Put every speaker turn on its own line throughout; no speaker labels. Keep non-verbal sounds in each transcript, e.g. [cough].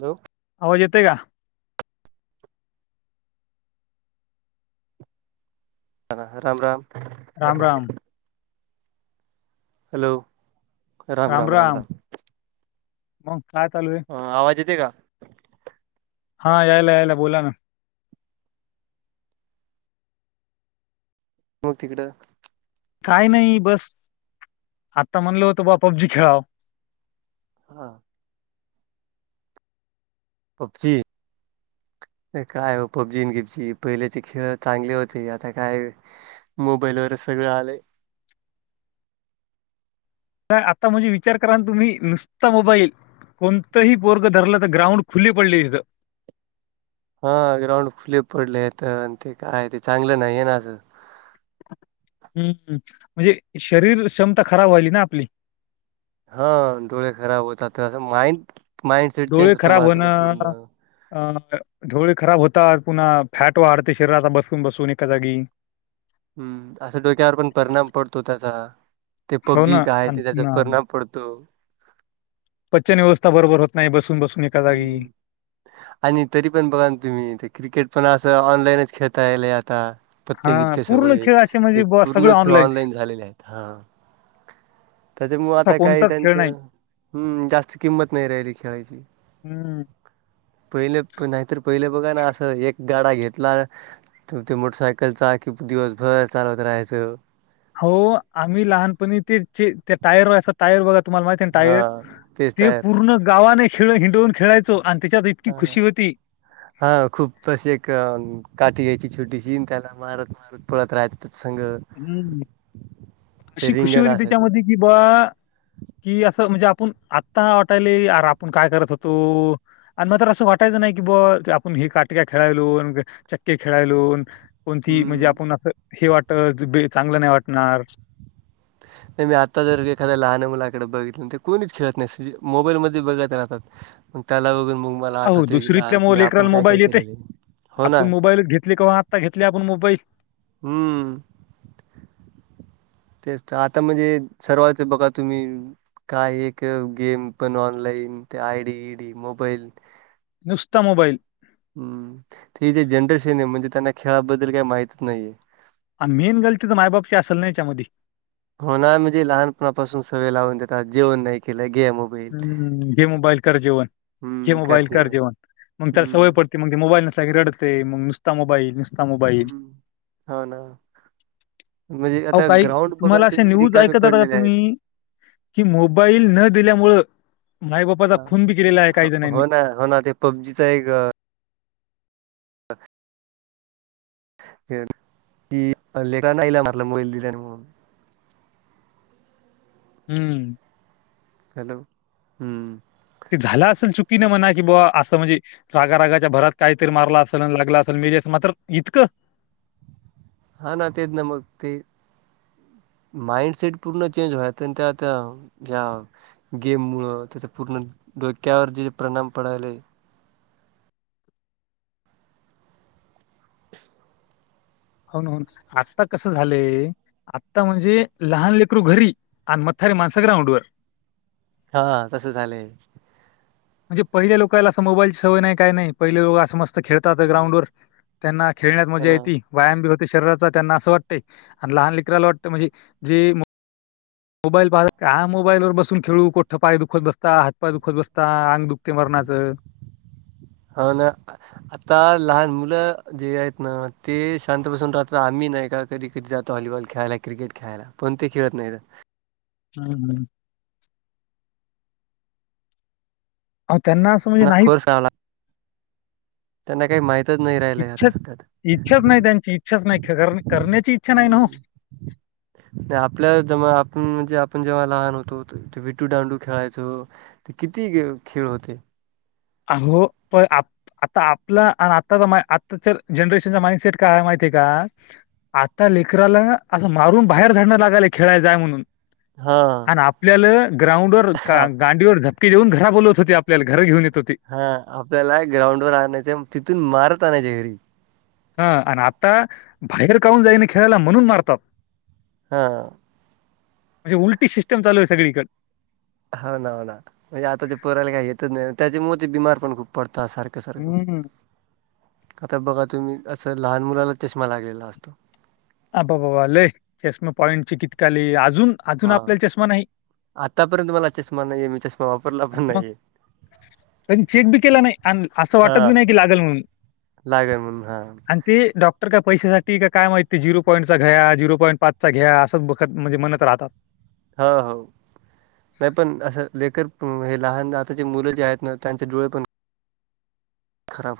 Hello
आवाज येतोय का
हा राम राम
राम राम
हॅलो
राम राम मग काय चालू ये
हा आवाज येते का
हा यायला यायला बोला ना
हो तिकडं
काय नाही बस आता म्हणलं होतं बा पब्जी खेळावं.
हा पब्जी काय ओ पब्जी गिबजी पहिलेचे खेळ चांगले होते आता काय मोबाईल वरच सगळं आलंय
अ आता म्हणजे विचार करा ना तुम्ही नुसता मोबाईल कोणतंही पोरग धरल तर ग्राउंड खुली पडलीये इथं
हा ग्राउंड खुले पडलेयेत आणि ते काय ते चांगलं नाहीये ना असं
हम्म हम्म म्हणजे शरीर क्षमता खराब व्हायली ना आपली
हा डोळे खराब होतात असं माइंड माइंडसेट चेंज
डोळे
होत
खराब
माणसाच
होणं
पूर्ण
अं डोळे खराब होतात पुन्हा फॅट वाढते शरीराला बसून बसून एका जागी
हम्म असा डोक्यावर पण परिणाम पडतो त्याचा ते
हो ना
पब्जी काय
आणि
ते त्याचा
पुन्हा
परिणाम पडतो.
पचन व्यवस्था बरोबर होत नाही बसून बसून एका जागी
हम्म आणि तरी पण बघा ना तुम्ही ते क्रिकेट पण असं ऑनलाईनच खेळता यायलय आता
हा
पत्ते गीत्ते
पूर्ण
सगळे
खेळ असे म्हणजे
ते
बुवा सगळं
पूर्ण खेळ ऑनलाईन झालेले आहेत हा त्याच्यामुळ
असा
आता काही
कोणताच खेळ नाही.
त्यांचं हम्म जास्त किंमत नाही राहिली खेळाची
हम्म
पहिले नाहीतर पहिले बघा ना असं एक गाडा घेतला तर ते मोटरसायकल चाक दिवसभर चालत राहायचं
हो आम्ही लहानपणी ते जे त्या टायर वरच टायर बघा तुम्हाला महित आहे ना
हा
टायर
तेच
ते
टायर
पूर्ण गावाने खेळ हिंडवून खेळायचो आणि त्याच्यात इतकी
हा हा
खुशी होती.
हा खूप अशी एक अ काठी घ्यायची छोटीशी त्याला मारत मारत पळत राहत त्याच्या संग
हम्म
ते
अशी खुशी
रिंगण
होती
असायचं
त्याच्यामधी कि बा कि असं म्हणजे आपुण आत्ता वाटालय यार आपण काय करत होतो आणि मग तर असं वाटायचं नाही की बा आपण ही काठी काय खेळायलो अन् चक्के खेळायलो कोणतीही म्हणजे
हम्म.
आपण असं हे वाटत बे चांगलं नाही वाटणार
नाही मी आत्ता जर एखाद्या लहानं मुलाकडं बघितलं ते कोणीच खेळत नाही सगळी मोबाईल मध्ये बघत राहतात मग त्याला वग मोम
अहो दुसरीतल्या मो लेकरं मोबाईल येते
हो ना
आपण मोबाईल घेतले कवा आत्ता घेतले आपण मोबाईल
हुम्म तेच तर आता म्हणजे सर्वाच बघा तुम्ही काय एक गेम पण ऑनलाईन ते आय डी ईडी मोबाईल
नुसता मोबाईल
हम्म तर ही जे जनरेशन आहे म्हणजे त्यांना खेळाबद्दल काही माहतीच नाही.
आन मेन गलती तर मायबापची आसल ना याच्या मधी
हो ना म्हणजे लहानपणापासुन सवय लावुन देतात जेवण नाही केलं घे मो
हुम्म घे मोबाईल कर जेवण, घे मोबाईल कर जेवण, मग त्याला सवय
हम्म
पड ते मग ते मोबाईल नसला की रडतंय मग नुसता मोबाईल नुस
हम्म हो ना म्हणजे
अहो
आता
काही
ग्राउंड बघा
तुम्हाला
तुम्ही रिकामे पडलेले आहेत.
कि मोबाईल न दिल्यामुळं माई बापाचा खून बी केलेला आहे
ह
काही जणांनी
हो हा हो ना ते पबजीचा एक ह की [unintelligible] नाही ला म्हटला मोबाईल दिला आणि म्हणून
हुम्म
हॅलो, हु
ते झालं आसंल चुकीनं म्हणा की बुआ असं म्हणजे रागा रागाच्या भरात काहीतरी मारलं आसंल आन् लागलं आसंल मेली आसंल मात्र इतकं
हा ना तेज न मग ते माइंडसेट पूर्ण चेंज होय त्या त्या या गेममुळं त्याच पूर्ण डोक्यावर जे परिणाम पडायलय [inaudible]
होन होन आता कसं झालंय आत्ता म्हणजे लहान लेकरू घरी आणि मथारी माणसं ग्राउंड वर
हा तसं झालंय.
म्हणजे पहिल्या लोकालां मोबाईलची सवय नाही का नाही पहिले लोकं अस मस्त खेळतात
हम्म.
ग्राउंड वर त्यांना खेळण्यात
हो
मजा
ना
येती. व्यायाम बी होते शरीराचा त्यांना असं वाटतंय आणि लहान लेकराला वाटत म्हणजे जे मो मोबाईल पाह हा मोबाईल वर बसून खेळू कोठं पाय दुखत बसता हातपाय दुखत बसता अंग दुखते मरणाचं
ह ना आता लहान मुलं जे आहेत ना ते शांत बसून राहतात आम्ही नाही का कधी, कधी जातो वॉलीबॉल खेळायला क्रिकेट खेळायला पण ते खेळत नाही.
हम्म हम हो त्यांना आस
ना फोर्स आला त्यांना काही माहितच नाही राहिलय आता
इच्छाच
सध्यातरी
इच्छाच नाही त्यांची इच्छाच नाही, करण्याची इच्छा नाही न हो.
[inaudible] नाही आपल्याला जमा आपण म्हणजे आपण जेव्हा लहान होतो विटू डांडू खेळायचो. ते किती ग खेळ होते.
अहो पण आप आता आपला आणि आताचा मा आत्ताच्या जनरेशनचा माइंडसेट काय माहितीय आहे का? आता लेकराला असं मारून बाहेर झाडणं लागालय खेळायला जाय म्हणून
हा.
आणि आपल्याला ग्राउंडवर गांडीवर घ [unintelligible] देऊन घरा बोलत होते आपल्या घरी घेऊन येत होते.
हा आपल्याला ग्राउंडवर आणायच तिथून मारत आणायचे घरी.
हा आणि आता बाहेर काऊन जाईन खेळायला म्हणून मारतात.
हां.
म्हणजे उलटी सिस्टीम चालू आहे सगळीकडं.
हा ना, हो ना, म्हणजे आताच्या पोरायला काय येतच नाही त्याचे मोती बीमार पण खूप पडतात सार -खं सारखं,
हं.
आता बघा तुम्ही असं लहान मुलाला चष्मा लागलेला असतो.
अ बा बाबा लय चशमे पॉईंटची कित काली अजून अजून
हा,
आपल्याला चष्मा नाही.
आतापर्यंत मला चष्मा नाहीये मी चष्मा वापरला
आणि
पण
मग
नाहीेय.
कधी चेक बी केला नाही आणि असं वाटत बी
हा.
नाही की लागल म्हणून
लागेल म्हणून हा
अन् ते डॉक्टर का पैशासाठी काय माहिती ते झिरो पॉईंटचा घ्या झिरो पॉईंट पाचचा घ्या असं बघत म्हणजे म्हणत राहतात.
हो हो. नाही पण असं लेकरं हे लहान आता जी मुलं जे आहेत ना त्यांचे डोळे पण खराब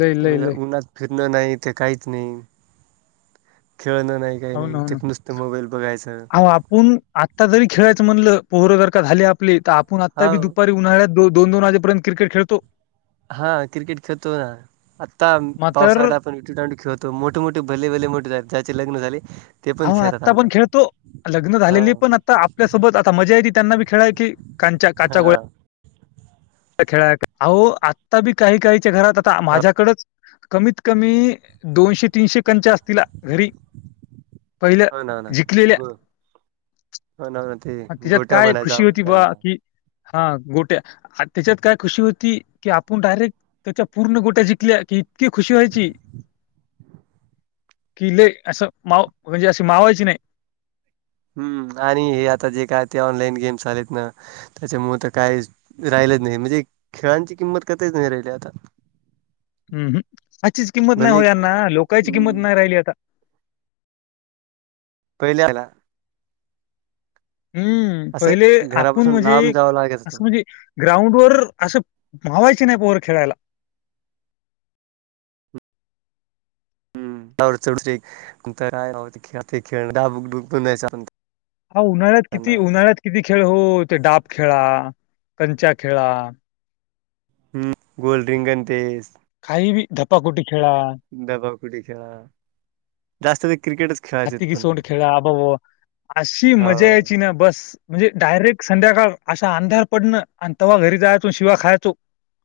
लय, लय,
म्हणजे
लय.
उन्हात फिरणं नाही ते काहीच नाही, खेळणं नाही काही
हो
नाही, ते नुसतं मोबाईल बघायचं.
ऊन आत्ता जरी खेळायचं म्हणलं पोरं जर का झाले आपली, तर आपण आत्ता बी
हो
दुपारी उन्हाळ्यात दोनदोन वाजेपर्यंत क्रिकेट खळतो.
हा क्रिकेट खेळतो ना, आत्ता
मात्र
पावसाळा विटी टांडू खेळतो, मोठे मोठे भले भले मोठेत ज्याचे लग्न झाले ते पण
आहो
खेळतात
आत्ता पण
आमच्यात
खेळतो, लग्न
हा
झालेली पण आता आपल्यासोबत आता मजा येत त्यांना बी खेळाय की कांच्या, काचा
हा
गोळ्या खेळाय, अहो आत्ता बी काही काहीच्या घरात आता
हो
माझ्याकडचं कमीत कमी दोनशे तीनशे कंच असतीला घरी. पहिलं
हो ना हो ना
जीकलेल्या.
गो हो ना. ते
त्याच्यात
गोट्या
काय
म्हणायचो
खुशी
आपण
होती बा
त्यांना
की हा गोट्या त्याच्यात काय खुशी होती की, आपण डायरेक्ट त्याच्या पूर्ण गोट्या जिंकल्या कि इतकी खुशी व्हायची
[inaudible]
की, लय असं माव म्हणजे अशी मावायची नाही.
हम्म आणि हे आता जे काय ते ऑनलाईन गेम्स आलेत ना त्याच्यामुळे तर काहीच राहिलंच नाही म्हणजे खेळांची किंमत [unintelligible] नाही राहिली आता. [inaudible]
अहम्, आजचीच किंमत नाही
भले
हो यांना लोकांची किंमत
हम्म.
नाही राहिली आता.
पहिल्या आला.
हम्म. पहिले
असं
आपूण
घरापासून
म्हणजे,
लांब जावा लागत
असं
होतो.
म्हणजी ग्राउंडवर असं मावायची नाही पोरं खेळायला.
[unintelligible]
अहो उन्हाळ्यात
त्यांना
किती उन्हाळ्यात किती खेळ हो, ते डाब खेळा, कंचा खेळा.
हम, गोल रिंगण तेस.
काही बी धपाकुटी खेळा.
दबा कुटी खेळा. जास्त ते क्रिकेटच खेळायचे
हत्ती की
पण
सोंड खेळा अबब, अशी मजा
हो.
यायची ना बस. म्हणजे डायरेक्ट संध्याकाळ अशा अंधार पडणं आणि तव्हा घरी जायचो शिव्या खायचो.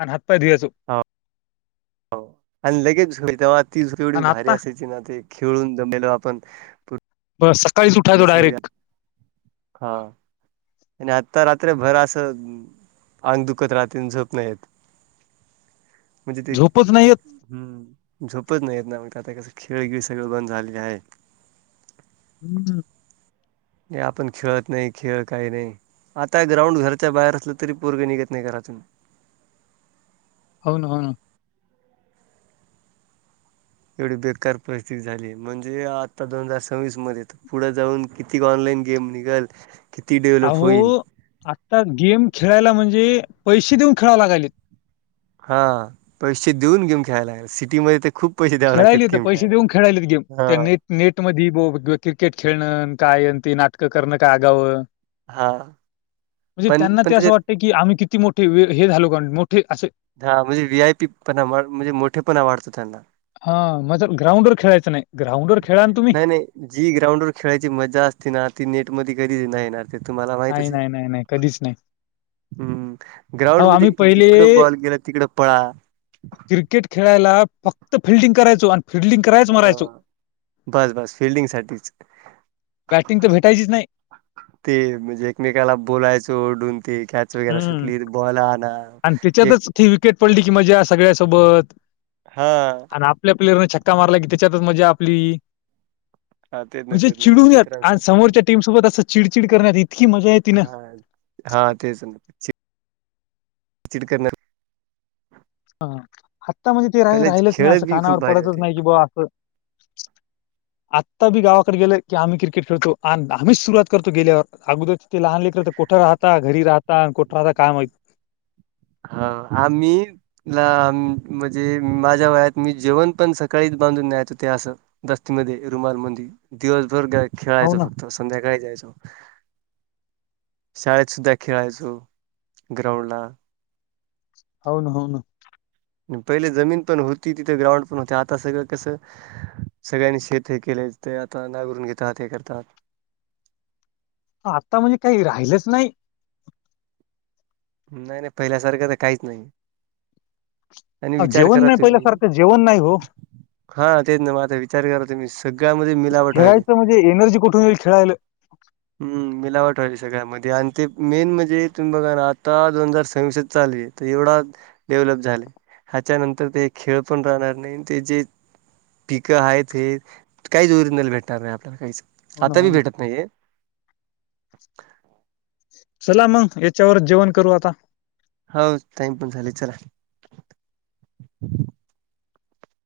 अन हातपाय धुयाचो.
होव आणि लगेच तेव्हा ती झोप एवढी
आणि
भारी
आता
असायची ना ते खेळून दमलेलो आपण.
बस सकाळी उठायचो
पूर्ण
डायरेक्ट.
शरीरात हा आणि आत्ता रात्र भर अस, आंग दुखत राहतं अन झोप नाहीे येत. म्हणजे ते
झोपच नाही येत.
हम् झोपत नाहीेत ना. म्हणजे आता कसं खेळगिळ सगळं बंद झालेले हाय.
हम्म हम
हे आपण खेळत नाही खेळ काही नाही. आता ग्राउंड घरच्या बाहेर असलं तरी पोरग निघत नाही घरातून.
हो ना होना.
एवढी बेकार परिस्थिती झालीय, म्हणजे आता दोन हजार सव्वीस मध्ये तर पुढ जाऊन कितीक ऑनलाईन गेम निघलं.
अहो, आता गेम खेळायला म्हणजे पैसे देऊन खेळाव लागालेत.
हा पैसे देऊन गेम खेळाय लागले सिटी मध्ये तर खूप पैसे द्यावे लागतात
खेळायलीत,
गेम
पैसे
खेळायला.
देऊन खेळायलेत गेम.
हा
त्यांनी नेट मध्ये बो ग क्रिकेट खेळणं अन काय तेन नाटकं करणं, काय आगावं.
हा
म्हणजे
पण
त्यांना
पण
ते
त्याच्यात
असं वाटत की आम्ही किती मोठे हे झालो काण मोठे असे.
हा म्हणजे वी आय पी पणा म्हणजे मोठे पणा वाटतो त्यांना.
हा मजर ग्रांउड वर खेळायचं नाही. ग्राउंडवर खेळा ना तुम्ही.
नाही नाही जी ग्राउंड वर खेळायची मजा असते ना, ती नेट मध्ये कधीच नाही येणार. ते तुम्हाला
नाही,
माहितचये.
नाही, नाही, नाही. कधीच नाही.
हम्म ग्राउंड
अहो,
मधी
आम्ही पहिले
जिकडं बॉल गेला तिकडं पळा.
क्रिकेट खेळायला फक्त फिल्डिंग करायचो आणि फिल्डिंग करायच मरायचो.
अ बस बस फिल्डिंग साठीच.
बॅटिंग तर भेटायचीच नाय.
ते म्हणजे एकमेकाला बोलायचो ओरढून ते कॅच वगैरे
हं.
सुटली बॉला आना.
आणि त्याच्यातच ती विकेट पडली की मजा सगळ्यासोबत.
हा
आणि आप आपल्या प्लेयरन छक्का मारला की त्याच्यातच मजा आपली.
हा तेच ना
म्हणजे
तेच ना मग
चिडून्यात आणि
मित्रांसोबत
समोरच्या टीमसोबत असं चिडचिड करण्यात इतकी मजा येती ना.
हा. हा तेच न ची चिडकरणार
ह आत्तामध्ये ते राही
कॉलेज
राहिलच नाही.
खेळ
असं
बी खूप
कानावर
भारी
पडतच
होते.
नाही की बा असं
[inaudible]
आत्ता बी गावाकडे गेलय की आम्ही क्रिकेट खेळतो. आणि आम्हीच सुरवात करतो गेल्यावर अगोदर. ते लहान ललेकर तर कूठं राहता घरी राहता आणि कूठं राहता काम माहीत.
हाव आम्ही ला म्हणजे माझ्या वयात मी जेवण पण सकाळीच बांधून न्याेयचो ते असं. दस्तीमध्ये रुमाल मंदी दिवसभर गा
हो
खेळायचो
ना
फक्त संध्याकाळी यायचो. शाळेत सुद्धा खेळायचो ग्राउंड ला.
हो न हो न.
पहिले जमीन पण होती तिथे ग्राउंड पण होते आता सगळं कसं. सगळ्यांनी शेत हे केले ते आता नागरून घेतात हे करतात.
आता म्हणजे काही राहिलंच नाही.
नाही नाही पहिल्यासारख तर काहीच नाही. आणि
आव
विचार
जेवण
करा
नाही पहिलं
तुम्ही
सर ते जेवण नाही हो.
हा तेच ना माता विचार करा तुम्ही सगळ्यामध्ये मिलावट हाईत.
खेळायचं म्हणजे एनर्जी कुठून येईल खेळायला
हम् मिलावट हाय सगळ्यामध्ये आणि ते मेन म्हणजे तुम्ही बघा राह. आता दोन हजार सव्वीस चालली तर एवढा डेव्हलप झाला. ह्याच्यानंतर ते खेळ पण राहणार नाही ते जे. पिकं आहेत हे काहीच ओरिजनल भेटणार नाही आपल्याला काहीच.
हो ना
आता
हो
बी
ना,
भेटत नाहीये
चला मग याच्यावरच जेवण करू आता.
हो टाइम पण झाले चला.